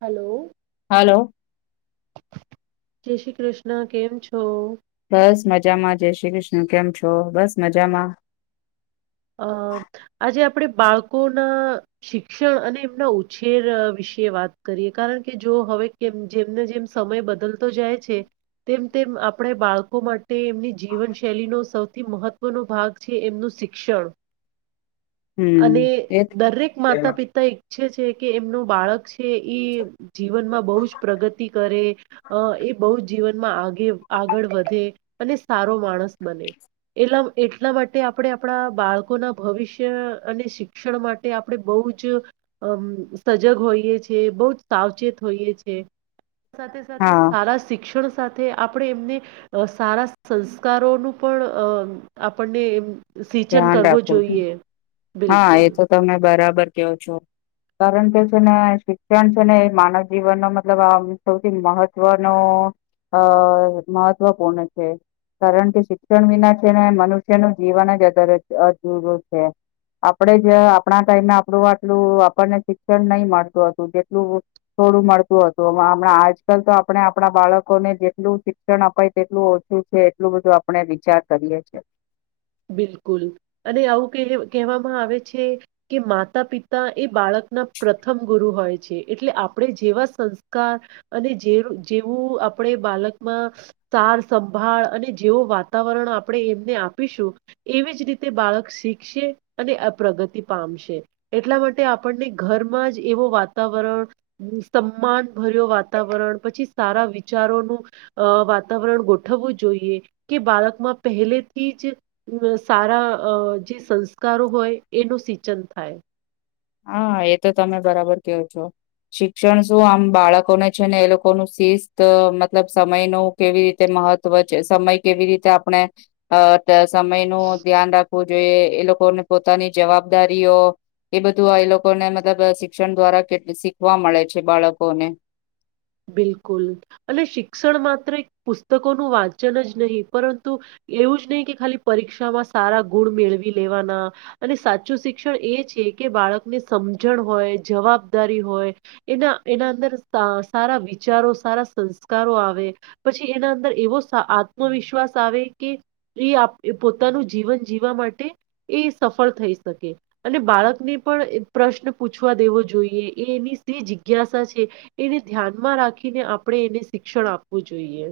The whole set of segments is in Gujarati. હલો હાલો જય શ્રી કૃષ્ણ કેમ છો બસ મજામાં જય શ્રી કૃષ્ણ કેમ છો બસ મજામાં અ આજે આપણેે બાળકોના શિક્ષણ અને એમના ઉછેર વિશે વાત કરીએ કારણ કે જો હવેમ જેમને જેમ સમય બદલતો જાય છે તેમ તેમ આપણે બાળકો માટે એમની જીવન શૈલીનો સૌથી મહત્વનો ભાગ છે એમનું શ શિક્ષણ અને હમ એ દરેક માતા પિતા એક ઈચ્છે છે કે એમનું બાળક છે એ જીવનમાં બહુ જ પ્રગતિ કરે અ એ બહુ જીવનમાં આગે આગળ વધે અને સારો માણસ બને એલા એટલા માટે આપણે આપણા બાળકો ના ભવિષ્ય અને શિક્ષણ માટે આપણે બહુ જ અ સજગ હોઈએ છ છેએ બહુ જ સાવચેત જોઈએ છે હ સાથે સાથે સારા શિક્ષણ સાથે આપણે એમને સારા સંસ્કારોનું પણ અ આપણને એમ સિંચન ધ્યાન કરવો રાખો જોઈએ હા બિલકુલ એ તો તમે બરાબર કવો છો કારણ કે છે ને શિક્ષણ છે ને એ માનવ જીવનનો મતલબ આ સૌથી મહત્વનો અ મહત્વપૂર્ણ છે કારણ કે શિક્ષણ વિના છે ને મનુષ્યનું જીવન જ અધારે અધરું છે આપડે જ આપણા ટાઈમે આપડું આટલું આપણને શિક્ષણ નહી મળતું હતું જેટલું થડું મળતું હતુંમણાં આજકાલ તો આપણે આપણા બાળકોને જેટલું શિક્ષણ અપાય તેટલું ઓછું એટલું બધું આપણે વિચાર કરીએી બિલકુલ અને આવું કહેવામાં આવે છે કે માતા પિતા એ બાળક ના પ્રથમ ગુરુ હોય છે એટલે આપણે જેવા સંસ્કાર અને જે જેવું આપણે બાલકમાં સાર સંભાળ અને જેવું વાતાવરણ આપણે એમને આપ એવી જ રીતે બાળક શીખશે અને પ્રગતિ પામશે એટલા માટે આપણને ઘરમાં જ એવો વાતાવરણ સમાન ભર્યો વાતાવરણ પછી સારા વિચારોનું વાતાવરણ ગોઠવવું જોઈએ કે બાળકમાં પહેલે થી જ સારા જે સંસ્કારો હોય એનું સિંચન થાય હા એ તો તમે બરાબર કેવો છો શિક્ષણ શું આમ બાળકોને છે ને એ લોકો ન શિસ્ત મતલબ સમય નું કેવી રીતે મહત્વ છે સમય કેવી રીતે આપણે સમય નું ધ્યાન રાખવું જોઈએ એ લોકોને પોતાની જવાબદારીઓ એ બધ ું એ લોકોને મતલબ શિક્ષણ દ્વારા કેટલી શીખવા મળે છે બાળકોને બિલકુલ અને શિક્ષણ માત્ર પુસ્તકોનું વાંચન જ નહીં પરંતુ એવું જ નહીિ કે ખાલી પરીક્ષામાં સારા ગુણ મેળવી લેવાના અને સાચું શિક્ષણ એ છે કે બાળક ની સમજણ હોય જવાબદારી હોય એના એના અંદર સારા વિચારો સારા સંસ્કારો આવે પછી એના અંદર એવો આત્મવિશ્વાસ આવે કે એ પોતાનું જીવન જીવવા માટે એ સફળ થઈ શકે અને બાળકને પણ પ્રશ્ન પૂછવા દેવો જોઈએ એ એની શ જિજ્ઞાસા છે એને ધ્યાનમાં રાખીને આપણે એને શિક્ષણ આપવું જોઈએ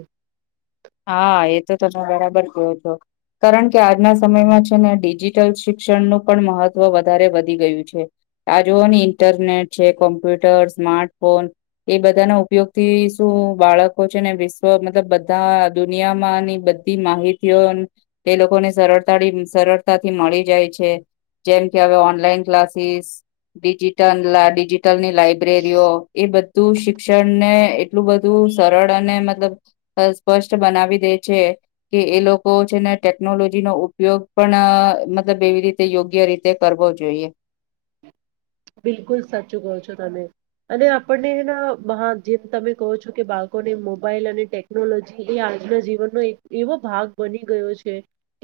હા એ તો તમે બરાબર કેયોો છો કારણ કે આજના સમયમાં છે ને ડિજિટલ શિક્ષણનું પણ મહત્વ વધારે વધી ગયું છે આજુની ઇન્ટરનેટ છે કોમ્પ્યુટર સ્માર્ટફોન એ બધાના ઉપયોગ થી શું બાળકો છે ને વિશ્વ મતલબ બધા દુનિયામાંની બધી માહિતીઓ એ લોકોને સરળતા સરળતાથી મળી જાય છે જેમ કલાસ લની લાયબ્રેરીઓ એ બધ તું શિક્ષણ ને એટલું બધું સરળ અને મતલબ સ્પષ્ટ બનાવી દે છે કે એ લોકો છે ને ટેકનોલોજી નો ઉપયોગ પણ મતલબ કેવી રીતે યોગ્ય રીતે કરવો જોઈએ બિલકુલ સાચું કહો છો તમે અને આપણનેા જેમ તમે કહો છો કે બાળકોને મોબાઈલ અને ટેકનોલોજી એ આજના જીવનનો એક એવો ભાગ બની ગયો છે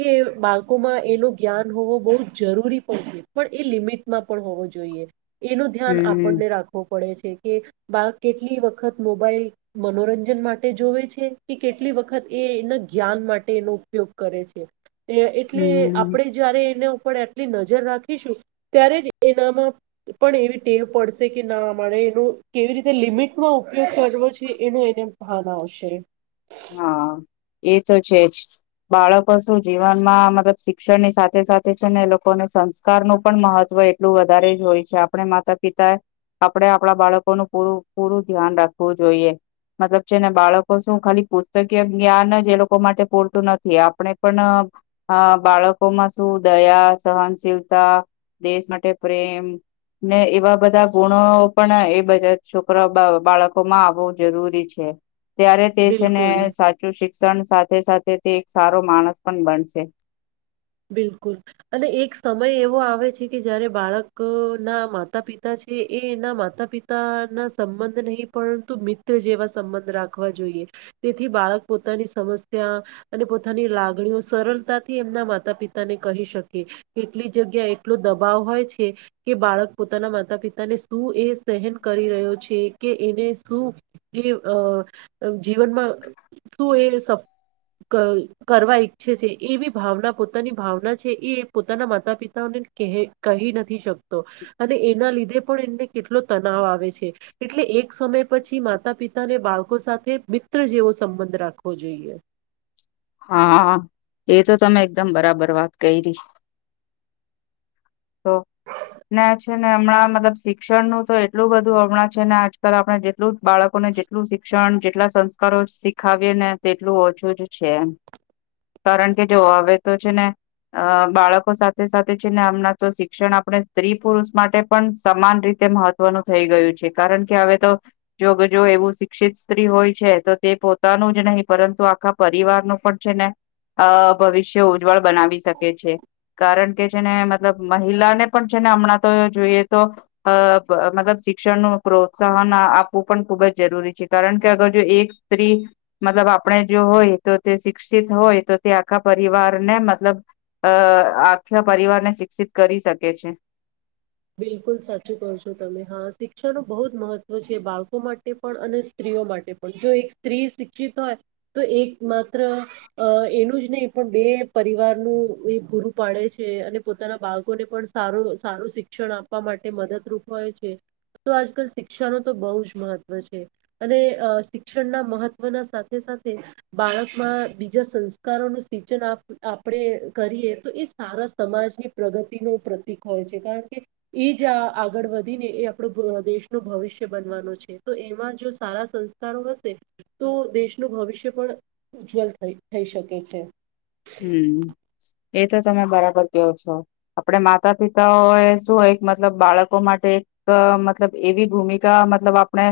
કે બાળકોમાં એનો જ્ઞાન હોવો બહુ જરૂરી પણ છે પણ એ લિમિટમાં પણ હોવો જોઈએ એનું ધ્યાન હમ્મ આપણને રાખવું પડે છે કે બાળ કેટલી વખત મોબાઈલ મનોરંજન માટે જોવે છે કે કેટલી વખત એ જ્ઞાન માટે એનો ઉપયોગ કરે છે એટલે હમ્મ. આપણેે જયારે એના ઉપર આટલી નજર રાખીશું ત્યારે જ એનામાં પણ એવી ટેવ પડશે કે ના અમારે એનો કેવી રીતે લિમિટમાં ઉપયોગ કરવો છે એનો ને ભ આવશે હા એ તો છે જ બાળકો શું જીવનમાં મતલબ શિક્ષણની સાથે સાથે છે ને એ લોકોને સંસ્કાર નું પણ મહત્વ એટલું વધારે જ હોય છે આપણે માતા પિતા આપડે આપણા બાળકોનુંું પૂરું પૂરું ધ્યાન રાખવું જોઈએ મતલબ છેને બાળકો શું ખાલી પુસ્તકીય જ્ઞાન જ એ લોકો માટે પૂરતું નથી આપણે પણ બાળકોમાં શું દયા સહનશીલતા દેશ માટે પ્રેમ ને એવા બધા ગુણો પણ એ બધા છોકરા બાળકો માં આવવું જરૂરી છે ત્યારે તે છે ને બિલકુલ સાચું શિક્ષણ સાથે સાથે તે એક સારો માણસ પણ બનશે બિલકુલ અને એક સમય એવો આવે છે કે જારે બાળક ના માતા પિતા છે જે એ એના માતા પિતા ના સંબંધ નહી પરંતુ મિત્ર જેવા સંબંધ રાખવા જોઈએ તેથી બાળક પોતાની સમસ્યા અને પોતાની લાગણીઓ સરળતાથી એમના મા માતા પિતા ને કહી શકે કેટલી જગ્યા એટલો દબાવ હોય છે કે બાળક પોતાના માતા પિ પિતાને શું એ સહન કરી રહ્યો છે કે એને શું એ જીવનમાં શું એ કરવા ઈચ્છે છે એવી ભાવના પોતાની ભાવના છે એ પોતાના માતા પિતાને કહી નથી શકતો અને એના લીધે પણ એને કેટલો તનાવ આવે છે એટલે એક સમય પછી માતા પિતાને બાળકો સાથે મિત્ર જેવો સંબંધ રાખવો જોઈએ હા એ તો તમે એકદમ બરાબર વાત કરી તો ને છે ને હમણાં મતલબ શિક્ષણ નું તો એટલું બધું હમણાં છે ને આજકાલ આપડણે જેટલું બાળકોને જેટલું શિક્ષણ જેટલા સંસ્કારો શીખાવી ને તેટલું ઓછું જ છે એમ કારણ કે જો અવે તો છે ને અ બાળકો સાથે સાથે છે ને આમના તો શિક્ષણ આપણે સ્ત્રી પુરુષ માટે પણ સમાન રીતે મહત્વનું થઈ ગયું છે કારણ કે હવે તો જો જો એવું શિક્ષિત સ્ત્રી હોય છે તો તે પોતાનું જ નહીં પરંતુ આખા પરિવારનુ પણ છે ને અ ભવિષ્ય ઉજ્જવળ બનાવી શકે છે કારણ કે છે ને મતલબ મહિલાને પણ છે હમણાં તો જોઈએ તો આ મતલબ શિક્ષણ નું પ્રોત્સાહન આપવું પણ ખૂબ જ જરૂરી છે કારણ કે અગર જો એક સ્ત્રી મતલબ આપણે જો હોય તો શિક્ષિત હોય તો તે આખા પરિવાર ને મતલબ અ આખા પરિવાર ને શિક્ષિત કરી શકે છે. બિલકુલ સાચું કહો છો તમે હા શિક્ષણનું બહુ જ મહત્વ છે બાળકો માટે પણ અને સ્ત્રી સ્ત્રી ઓ માટે પણ જો એક સ્ત્રી શિક્ષિત હોય તો એક માત્ર આ એનું જ નહી પણ બે પરિવાર નું એ પૂરું પાડે છે અને પોતાના બાળકોને પણ સારો સારું શીખ શિક્ષણ આપવા માટે મદદરૂપ હોય છે. તો આજકાલ શિક્ષા નો તો બહુ જ મહત્વ છે અને આ શિક્ષણના મહત્વના સાથે સાથે બાળકમાં બીજા સંસ્કારો નું સિચન અપ આપણે કરીએ તો એ સા સારા સમાજની પ્રગતિ નું પ્રતિક હોય છે કારણ કે એ જ અ આગળ વધીને એ આપણું દેશ નું ભવિષ્ય બનવાનું છે તો એમાં જો સા સારા સંસ્કારો હસે તો દેશનું ભવિષ્ય પણ ઉજ્જવલ થઈ થઈ શકે છે. હમ્મ એ તો તમે બરાબર કેવો છો આપડ માતા પિતાઓ એ શું એ મતલબ બાળકો માટે એક મતલબ એવી ભૂમિકા મતલબ આપણે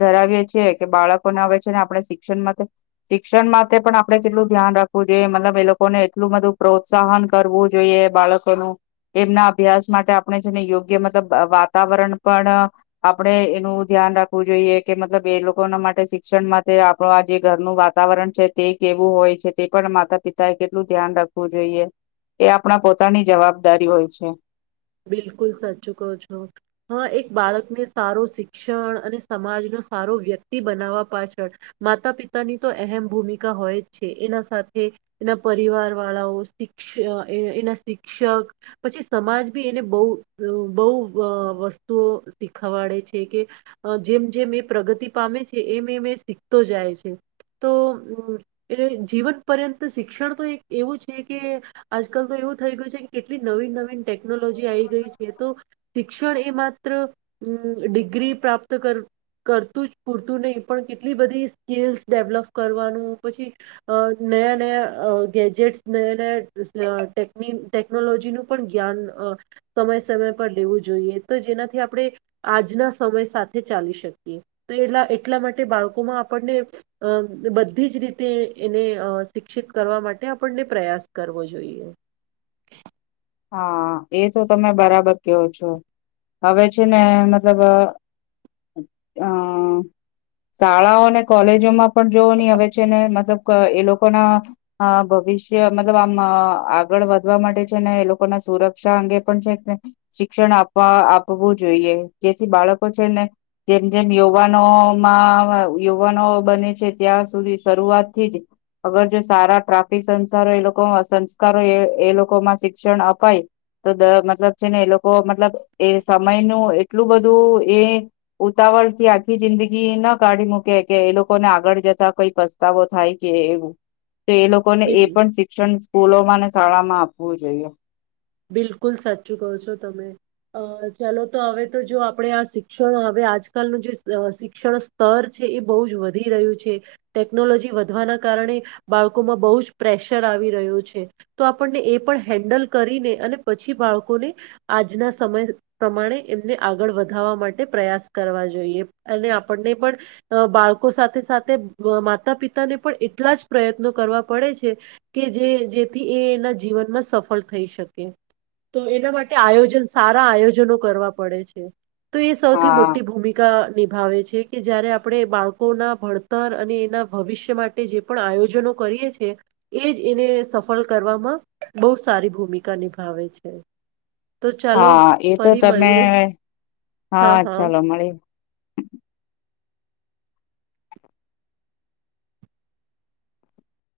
ધરાવીએ છીએ કે બાળકોને આવે છે ને આપણે શિક્ષણ માટે શિક્ષણ માટે પણ આપડે કેટલું ધ્યાન રાખવું જોઈએ મતલબ એ લોકોને એટલું બધું પ્રોત્સાહન કરવું જોઈએ બાળકોનું એમના અભ્યાસ માટે આપણે જેને યોગ્ય મતલબ વાતાવરણ પણ આપણે એનું ધ્યાન ધ્યાન રાખવું જોઈએ કે મતલબ એ લોકોના માટે શિક્ષણ માટે આપણું આ જે ઘરનું વાતાવરણ છે તે કેવું હોય છે તે પણ માતા પિત થાય કેટલું ધ્યાન રાખવું જોઈએ એ આપણા પોતાની જવાબદારી હોય છે. બિલકુલ સાચુ કો છો હા એક બાળકને સારું શિક્ષણ અને સમાજનો સારો વ્યક્તિ બનાવા પાછળ માતા પિતાની તો અહેમ ભૂમિકા હોય જ છે એના સાથ થે એના પરિવાર વાળાઓ શિક્ષ આ એના શિક્ષક પછી સમાજ પે એને બહુ રો બહુ આ વસ્તુઓ શીખવાડે છે કે આ જેમ જેમ તે પ્રગતિ પામે છે એમ એ મેં શીખતો જાય છે. તો એટલે જીવન પર્યંત શિક્ષણ તો એક એવું છે કે આજકાલ તો એ તો થઈ ગયું છે કેટલી નવીન નવીન ટે ટેકનોલોજી આવી ગઈ છે તો શિક્ષણ એ માત્ર ડિગ્રી પ્રાપ્ત કર કરતું જ પૂરતું નહી પણ કેટલી બધી સ્કીલ્સ ડેવલપ કરવાનું પછી અ નયા નયા આ ગેજેટ્સ નયા નયા આ ટેકની ટેકનોલોજીનું પણ જ્ઞાન અ સમય સમય પર લેવું જોઈએ તો જેનાથી આપણે આજના સમય સાથે ચાલી શકી એ એટલા એટલા માટે બાળકોમાં આપણને આ બધી જ રીતે એને અ અ શિક્ષિત કરવા માટે આપણને પ્રયાસ કરવો જોઈએ. હા એ તો તમે બરાબર કેવો છો. હવે છે ને મતલબ આ શાળાઓ અને કોલેજોમાં પણ જોવ ની હવે છે ને મતલબ એ લોકો ના આ ભ ભવિષ્ય મતલબ આમ આ આગળ વધવા માટે છે ને એ લો ના સુરક્ષા અંગે પણ છે શિક્ષણ આપવા આપવું જોઈએ જેથી બાળકો છે ને જેમ જેમ યુવાનોમાં યુવાનો બને છે ત્યાં સુધી શરૂઆતથી જ અગર જો સારા ટ્રાફિક સંસારો એ લોકો સંસ્કારો એ લોકોમાં શિ શિક્ષણ અપાય તો દર મતલબ છે ને એ લોકો મતલબ એ સમય નો એ એટલું બધું એ ઉતાવળ થી આખી જિંદગી ના કાઢી મૂકે કે એ લોકોને આગળ જ તથા કોઈ પસ્તાવો થાય કે એવું. તો એ લોકોને એ બિલ પણ શિક્ષણ સ્કૂલોમાં ને શાળા માં આપવું જોઈએ. બિલકુલ સાચું કહો છો તમે. અ ચાલો તો હવે તો જો આપણેે આ શિક્ષણ હવે આજકાલનું જે અ શિક્ષણ સ્તર છે. એ બહું જ વધી રહ્યું છે ટેકનોલોજી વધવાના કારણે બાળકોમાં બહુ જ પ્રેશર આવે વી રહ્યું છે તો આપણને એ પણ હેન્ડલ કરીને અને પછી બાળકોને આજના સમય પ્રમાણે એમને આગળ વધાવવા માટે પ્રયાસ કર જોઈએ અને આપને પણ બાળકો સાથે સાથે માતા પિતાને પણ એટલા જ પ્રયત્નો કરવા પડે છે કે જે જેથી એ એના જીવનમાં સફળ થઈ શકે તો એના માટે આયોજન સારા આયોજનો કરવા પડે છે તો એ સૌથી હા. મોટી ભૂમિકા નિભાવે છે કે જયારે આપણે બાળકોના ભણતર અને એના ભવિષ્ય માટે જે પણ આયોજનો કરીએ છે એ જ એને સફળ કરવામાં બહુ સારી ભૂમિકા ક નિભાવે છે તો ચાલો હા એ તો ફરી મળીએ તમે હા હા ચાલો મળી